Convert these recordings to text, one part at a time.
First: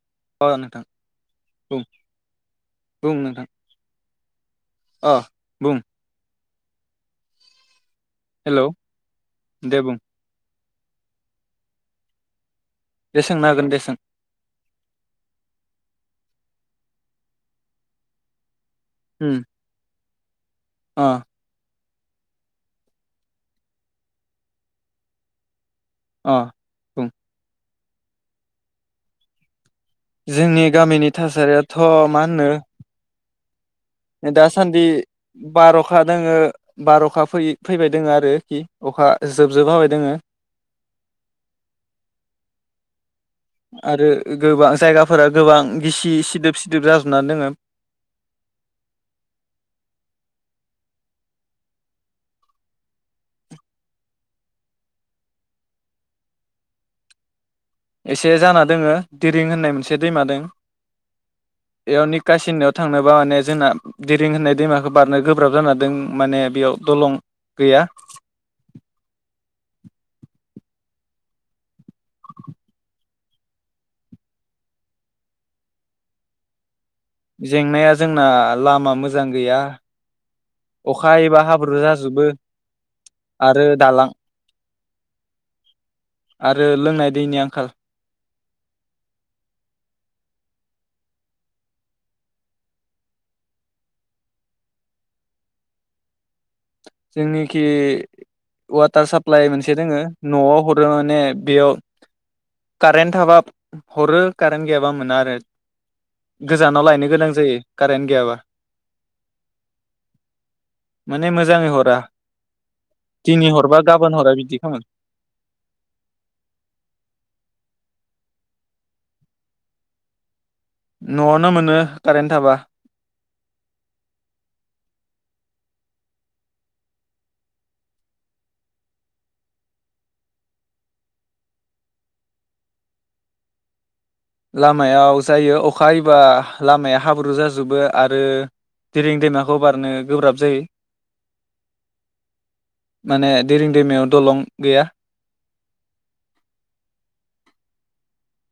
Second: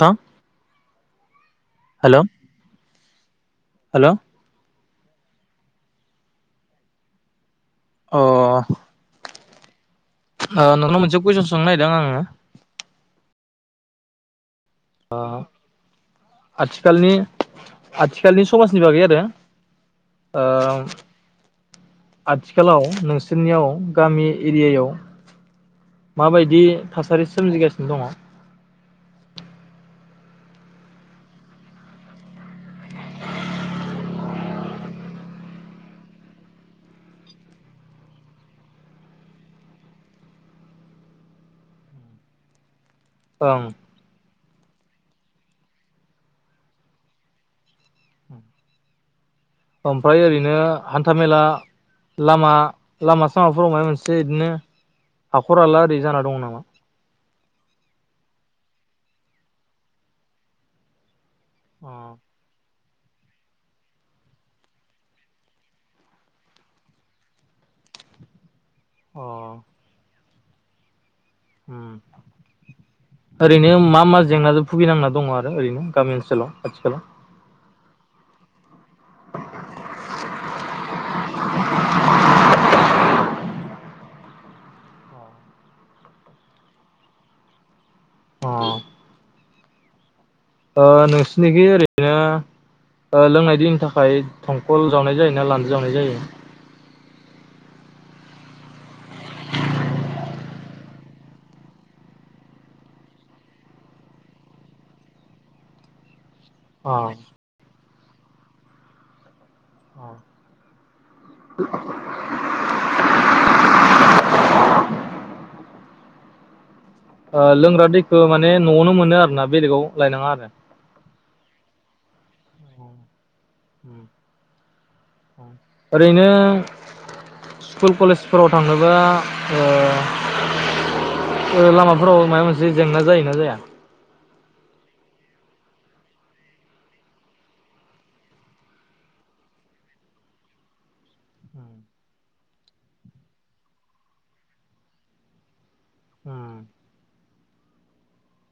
नोंथां औ नोंथां बुं बुं नोंथां हेलौ ओ बुं अ हेलौ दे बुं ओ नोंनाव मोनसे कुइसन सोंनो नायदों आङो दे सोंनो हागोन दे सों ओ आथिखालनि आथिखालनि समाजनि बागै आरो उम ओ अ आथिखालाव नोंसोरनियाव गामि एरियायाव अ माबायदि बुं थासारि सोमजिगासिनो। दङ जोंनि गामिनि थासारियाथ' मा होनो दासान्दि बार'खा दोङो बार'खा फैबाय दोङो आरोखि अखा जोबजोबहाबाय दोङो ओं आरो गोबां जायगाफोरा गोबां गिसि सिदोब सिदोब जाजोबनानै दोङो। ओमफ्राय ओरैनो हान्थाामेला लामा लामा सामाफोराव मायबा मोनसे इदिनो हाखर हाला ओरै जाना दं नामा? एसे जाना दोङो दिरिं होननाय मोनसे दैमा दों। अ एयाव निखासि होनायाव थांनोबा माने जोंना देरिं होननाय दैमाखौ बारनो गोब्राब जाना दं माने बेयाव दलं गैया। अ हम [inaudible] ओरैनो मा मा जेंनाजों भुगिनांना दङ आरो ओरैनो गामि ओनसोलाव आथिखालाव जेंनाया जोंना लामा मोजां गैया अखा हायोबा हाब्रु जाजोबो आरो दालां आरो लोंनाय दैनि आंखाल अ ओ नोंसोरनिखि ओरैनो लोंनाय दैनि थाखाय दंखल जावनाय जायो ना लान्दो जावनाय जायो। जोंनिखि वाटार साप्लाइ मोनसे दोङो न'आव हरो माने बेयाव कारेन्ट थाबा हरो कारेन्ट गैयाबा मोना आरो। अ गोजानाव लायनो गोनां जायो। कारेन्ट गैयाबा। अ [unintelligible] दिन हरबा गाबोन हरा बिदि खालामो। ओ लोंग्रा दैखौ माने न'आवनो मोनो आरोना बेलेगाव लायनाङा आरो। न'आवनो मोनो कारेन्ट थाबा ओरैनो स्कुल कलेजफोराव थांनोबा ओ लामाफोराव माबा मोनसे जेंना जायोना जाया। लामायाव जायो अखा हायोब्ला लामाया हाब्रु जाजोबो आरो देरें दैमाखौ बारनो गोब्राब जायो। औ माने दैेरिं दैमायाव दलं गैया। उम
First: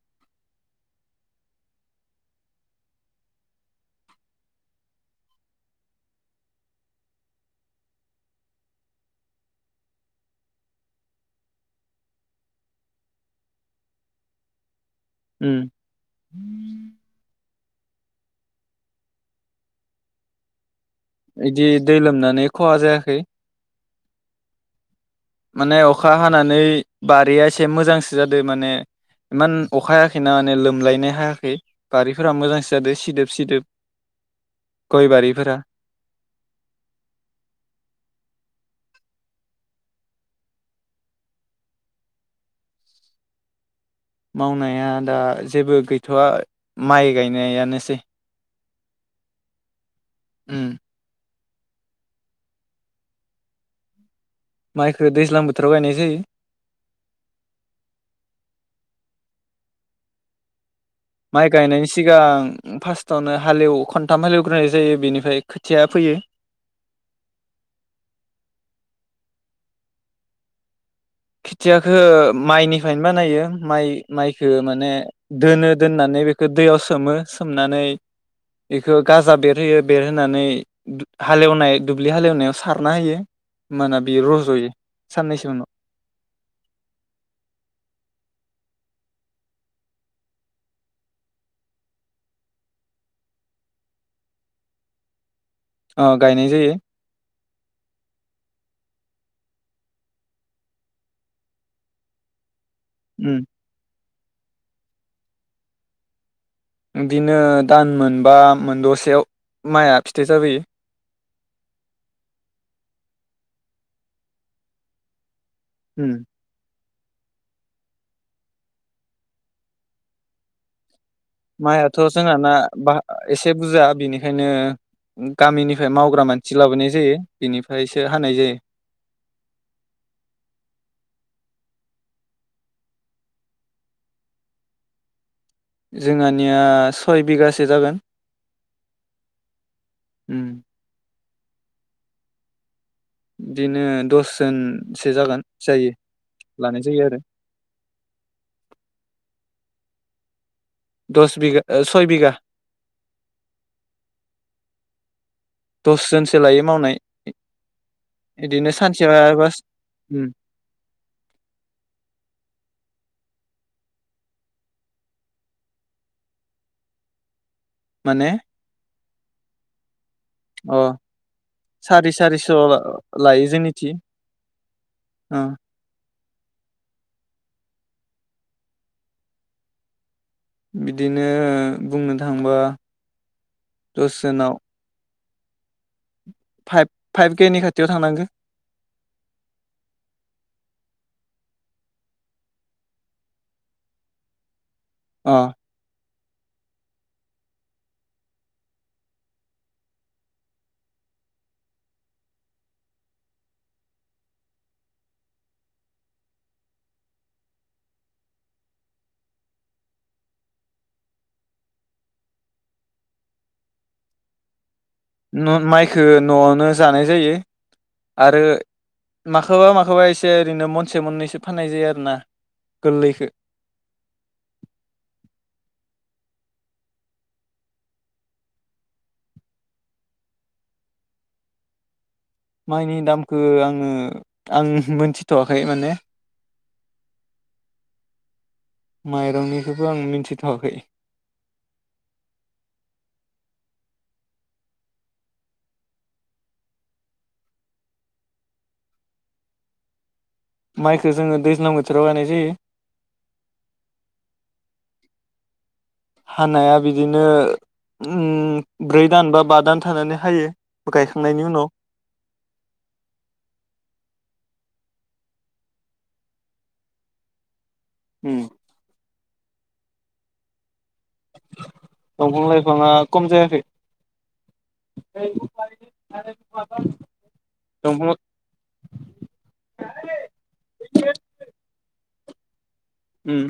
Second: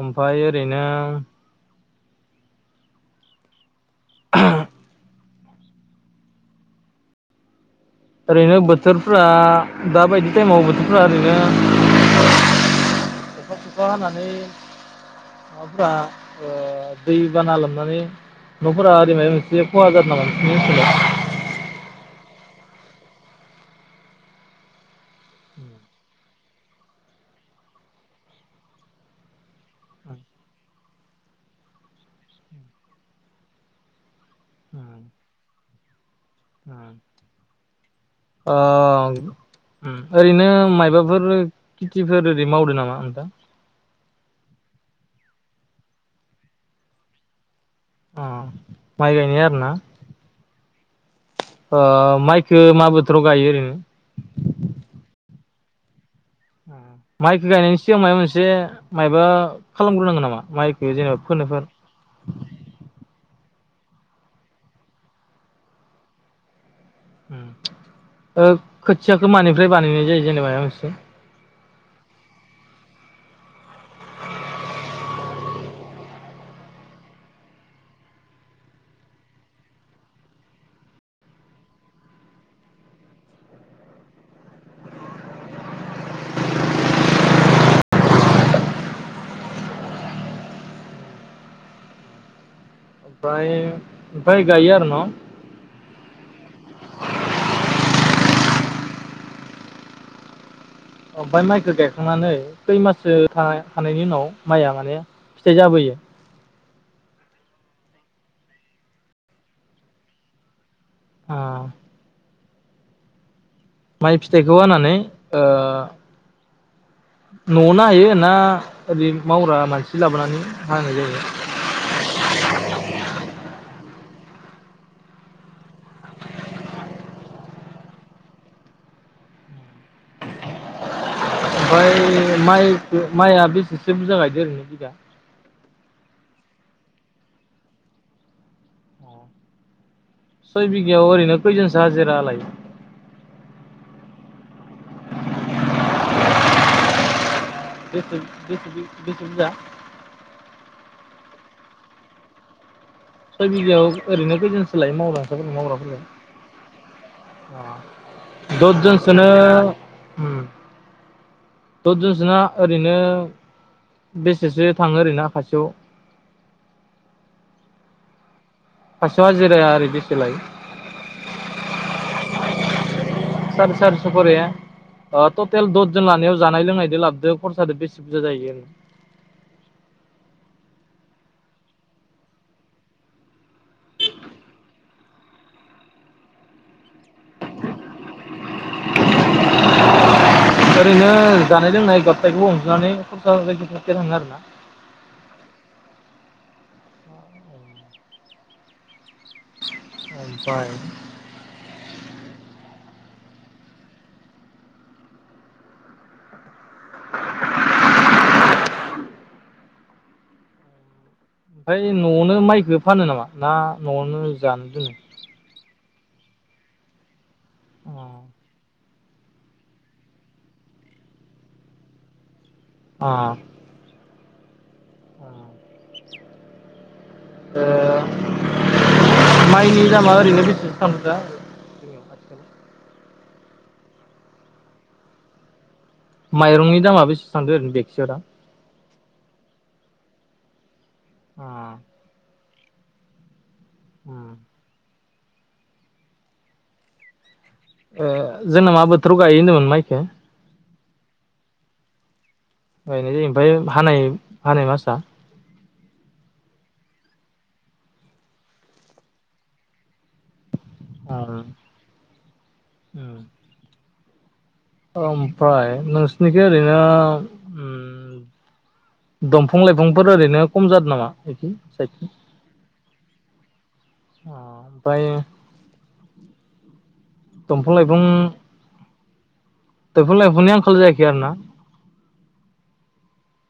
ओमफाय ओरैनो [unintelligible] ओरैनो बोथोरफ्रा दाबायदि टाइमाव बोथोरफ्रा ओरैनो अखा सखा हानानै। उम माबाफोरा ओ दैबाना लोम माने न'फोरा आरि मायबा मोनसे खहा जादों नामा नोंनि ओनसोलाव? बिदि दै लोमनानै खहा जायाखै। माने अखा हानानै बारिया एसे मोजांसो जादों माने इमान अखाहायाखैना माने लोमलायनो हायाखै बारिफोरा मोजांसो जादों सिदोब सिदोब ओनसोलाव गयबारिफोरा ओ उम ओरैनो मायबाफोर खेथिफोर ओरै मावदो नामा नोंथां? मावनाया दा जेबो गैथ'वा माइ गायनायानो अ माय गायनाय आरो ना? उम ओ माइखो मा बोथोराव गायो ओरैनो माइखौ दैज्लां बोथोराव गायनाय जायो। माइखौ गायनायनि सिगां माबा मोनसे माबा खालामग्रोनांगोन नामा माइ माइ गायनायनि सिगां फार्स्टआवनो हालेव खन्थाम हलेवग्रोनाय जायो बेनिफ्राय खोथिया फोयो। उओ खोथियाखौ मानिफ्राय बानायनाय जायो जेनेबाया मोनोंसिथिं? खेथियाखौ माइनिफ्रायनो बानायो माइ माइखो माने दोनो दोननानै बेखौ दैयाव सोमो सोमनानै बेखौ गाजा बेरहोयो बेरहोनानै हालेवनाय दुब्लि हालेवनायाव सारना होयो होमबाना बेयो रज'यो साननैसो उनाव ओमफ्राय फ्राय गायो आरो न? अ गायनाय जायो। ओमफ्राय माइखौ गायखांनानै खै माससो उम थानायनि उनाव माइया माने फिथाइ जाबोयो। बिदिनो दान मोनबा मोन दसेयाव माइआ फिथाइ जाबोयो। अ माइ फिथाइखौ हानानै ओ हम न'आवनो हायो ना ओरै मावग्रा मानसि लाबोनानै हानाय जायो। माइआथ' जोंहाना बा एसे बुरजा बिनिखायनो गामिनिफ्राय मावग्रा मानसि लाबोनाय जायो बिनिफ्रायसो हानाय जायो। ओमफाय माइखो माइआ बेसेसो बुरजा गायदो ओरैनो बिगा जोंहानिया सय बिगासो जागोन। उम सय बिगायाव ओरैनो खैजोनसो हाजिरा लायो? बिदिनो दस दोनसे जागोन जायो लानाय जायो आरो। बेसे बेसे बेसे बुरजा दस बिगा सय बिघा सय बिगायाव ओरैनो खैजोनसो लायो मावग्रा मावग्राफोरल दसजोनसो लायो मावनाय इदिनो सानसेयाव दसजनसोनो एबा उम दसजनसोना? ओरैनो बेसेसो थाङो ओरैनो खासेयाव। माने खासेयाव हाजिराया ओरै बेसेलायो? अ सारि सारिस' लायो सार जोंनिथि सारिस' खरे ओ टटेल दद जन लानाया जानाय लोंनायजों लाबदो खरसादो बेसे बुरजा जायो आरो? बिदिनो बुंनो थांबा दस जोनाव फाइभ फाइभ के नि खाथियाव थांनांगो ओरैनो जानाय लोंनाय गाबथायखौबो अनजनानै खरसा जायगायाव थफेरलाङो आरो ना अ ओमफाय ओमफाय न'आवनो माइखौ फानो नामा ना न'आवनो जानो दोनो माइखो न'आवनो जानाय जायो आरो माखौबा माखौबा एसे ओरैनो मनसे मोननैसो फाननाय जायो आरो ना गोरलैखो अ ओ माइनि दामा ओरैनो बेसेसो थाङो दा माइनि दामखौ आङो आं मोनथिथ'वाखै माने माइरंनि दामा बेसे थांदो ओरै बेकसेयाव दा माइरंनिखौबो आं मिथिथ'वाखै ओ उ ओ जोंना मा बोथोराव गायो होनदोंमोन माइखो माइखौ जोङो दैज्लां बोथोराव गायनाय जायो गायनाय जायो ओमफ्राय हानाय हानाय मासा हानाया बिदिनो ब्रै दान बा बा दान थानानै हायो गायखांनायनि उनाव अ ओमफ्राय नोंसिनिखै ओरैनो उम दंफां लाइफांफोर ओरैनो खम जादों नामा बिदि साइडथिं दंफां लाइफाङा खम जायाखै अ ओमफ्राय [unintelligible] दंफां लाइफां दफां दंफां लाइफांनि आंखाल जायाखै आरोना उम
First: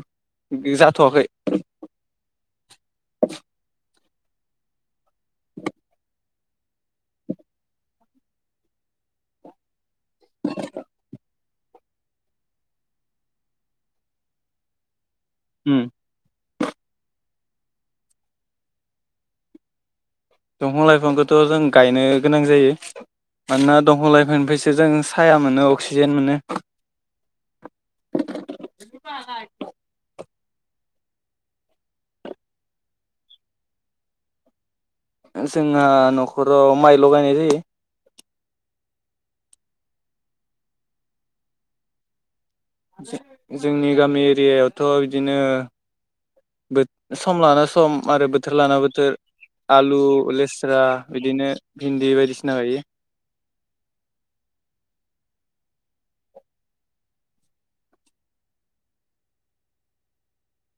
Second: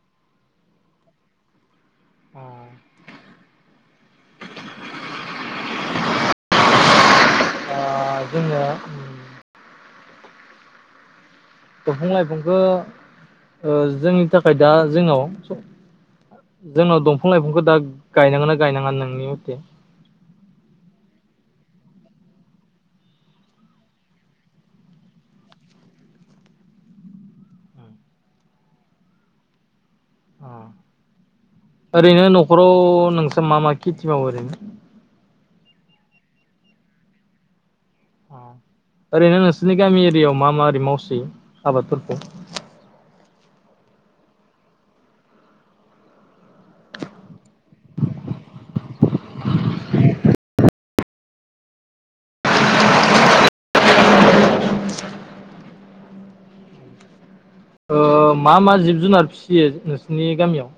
जाथ'वाखै अ जोङो दंफां लाइफांखौ ओ जोंनि थाखाय दा जोंनाव उम जोंनाव दंफां लाइफांखौ दा गायनांगोन ना गायनाङा नोंनि मथे दंफां लाइफांखौथ' जों गायनो गोनां जायो मानोना दंफां लाइफांनिफ्रायसो जों साया मोनो अक्सिजेन मोनो ओरैनो नखराव नोंसा मा मा खेथि मावो ओरैनो जोंहा नखराव माइल' गायनाय जायो ओरैनो नोंसोरनि गामि एरियायाव मा मा आदि मावसोयो आबादफोरखौ जोंनि गामि एरियायावथ' इदिनो सम लाना सम आरो बोथोर लाना बोथोर आलु लेस्रा बिदिनो भिन्दि बायदिसिना गायो ओ मा मा जिब जुनार फिसियो नोंसिनि गामियाव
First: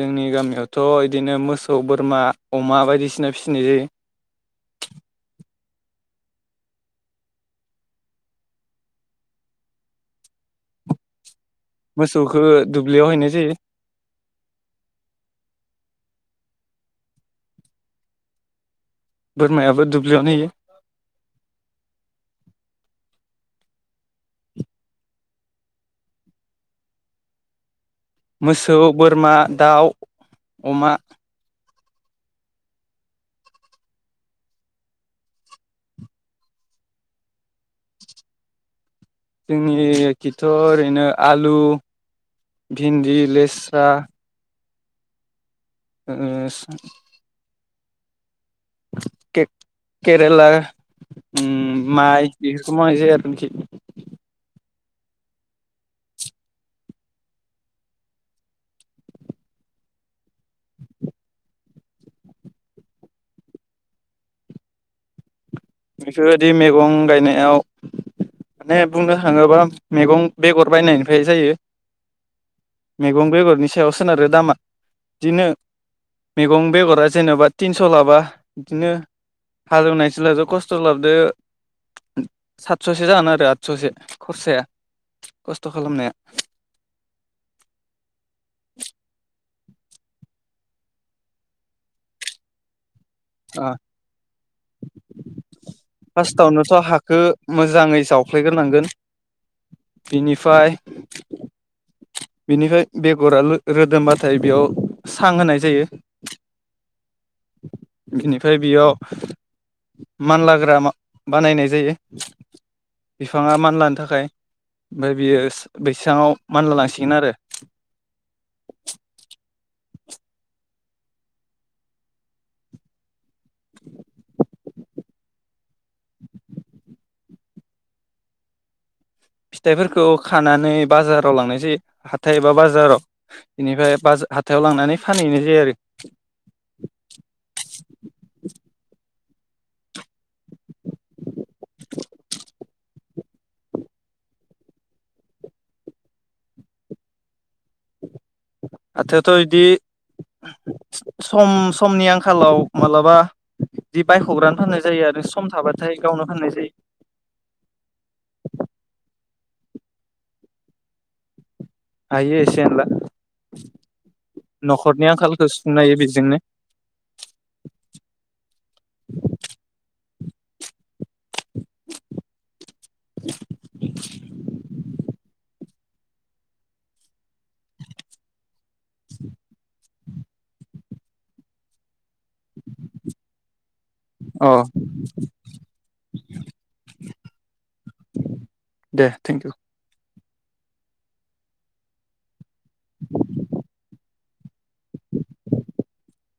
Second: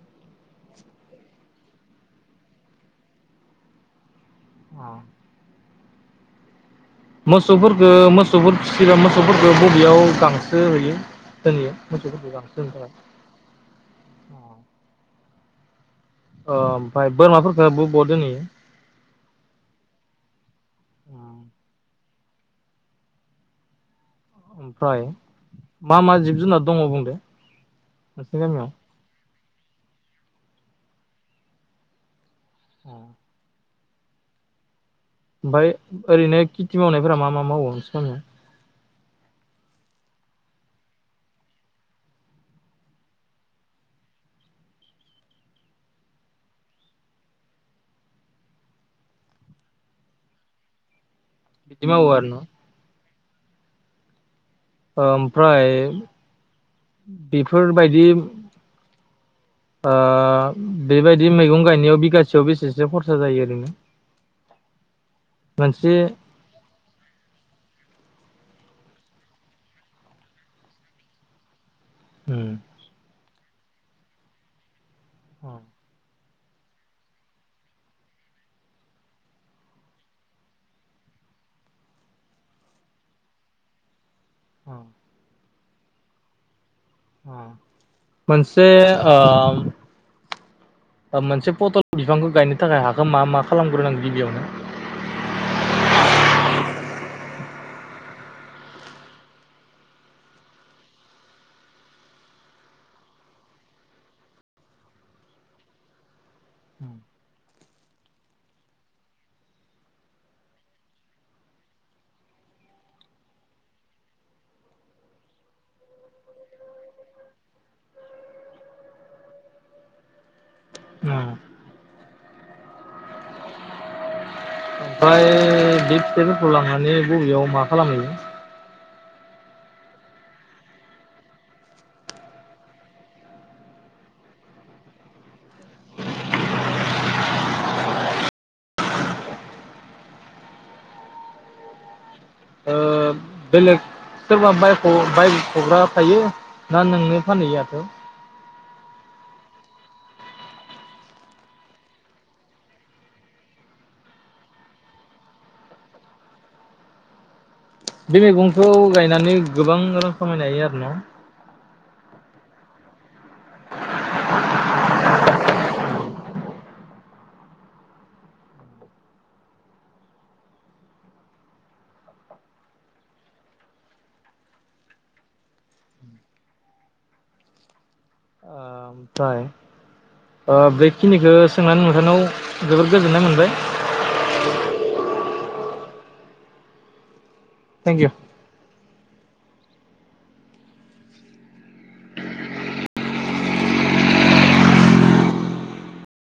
जोंनि गामियावथ' इदिनो मोसौ बोरमा अमा बायदिसिना फिसिनाय जायो औ मोसौफोरखौ मोसौफोरखौ फिसियोब्ला मोसौफोरखौ बबेयाव गांसो होयो मोसौखौ दुब्लियाव हैनाय जायो [unintelligible] अ ओमफाय बोरमाफोरखो बोवा बोवा दोनहैयो बोरमायाबो दुब्लियावनो होयो ओमफाय मा मा जिब जुनार दङ बुंदो नोंसिनि गामियाव मोसौ बोरमा दाउ अमा औ ओमफाय ओरैनो खेथि मावनायफोरा मा मा मावो [unintelligible] जोंनि खिथ' ओरैनो आलु भिन्दि लेस्रा ओ [unintelligible] के-केरेला उम बिदि मावो माइ आरो न बेफोरखौ [unintelligible] [unintelligible] ओमफ्राय बेफोरबायदि ओ बेबायदि मैगं गायनायाव बिगासेयाव बेसेसो खरसा जायो ओरैनो मोनसे बेफोरबायदि मैगं गायनायाव माने बुंनो थाङोबा मैगं बेगर बायनायनिफ्राय जायो उम मैगं बेगर नि सायाव सोनारो दामा बिदिनो मैगं बेगरा जेनेबा थिनस' लाबा बिदिनो हालेवनाय जिला' खस्थ' खस्थ' लाबोदो सातस'सो जागोन आरो आदस'सो खरसाया खस्थ' खालामनाया मोनसे ओ मोनसे पटल बिफांखौ गायनो थाखाय हा ओ फासथावनोथ' हाखो मोजाङै जावफ्लेग्रोनांगोन बिनिफ्राय बिनिफ्राय बेगरा रो-रोदोमबाथाय बेयाव सां होनाय जायो [unintelligible] बिनिफ्राय बेयाव मानलाग्रा बानायनाय जायो बिफाङा मानलानो थाखाय ओमफाय बियो बैसााङाव मानला लांसिगोन आरो [unintelligible] ओमफ्राय बे फिथाइफोरखौ लांनानै बबेयाव मा खालामहैयो फिथाइफोरखौ खानानै बाजाराव लांनाय जायो हाथाय एबा बाजाराव बेनिफाय हाथायाव लांनानै फानहैनाय जायो आरो ओ [unintelligible] बेलेग सोरबा बाय' बायख'ग्रा थायो ना नोंनो फानहैयो हाथायाव हाथायाथ' इदि सम समनि आंखालाव मालाबा बिदि बायख'ग्रानो फाननाय जायो आरो सम थाबाथाय गावनो फाननाय जायो बे मैगंखौ गायनानै गोबां रां खामायनो हायो आरो ना हायो एसे एनला न'खरनि आंखालखौ सुफुंनो हायो बेजोंनो [unintelligible] ओमफ्राय ओ बेखिनिखौ सोंनानै नोंथांनियाव जोबोर गोजोननाय मोनबाय अ थेंक इउ दे थेंक इउ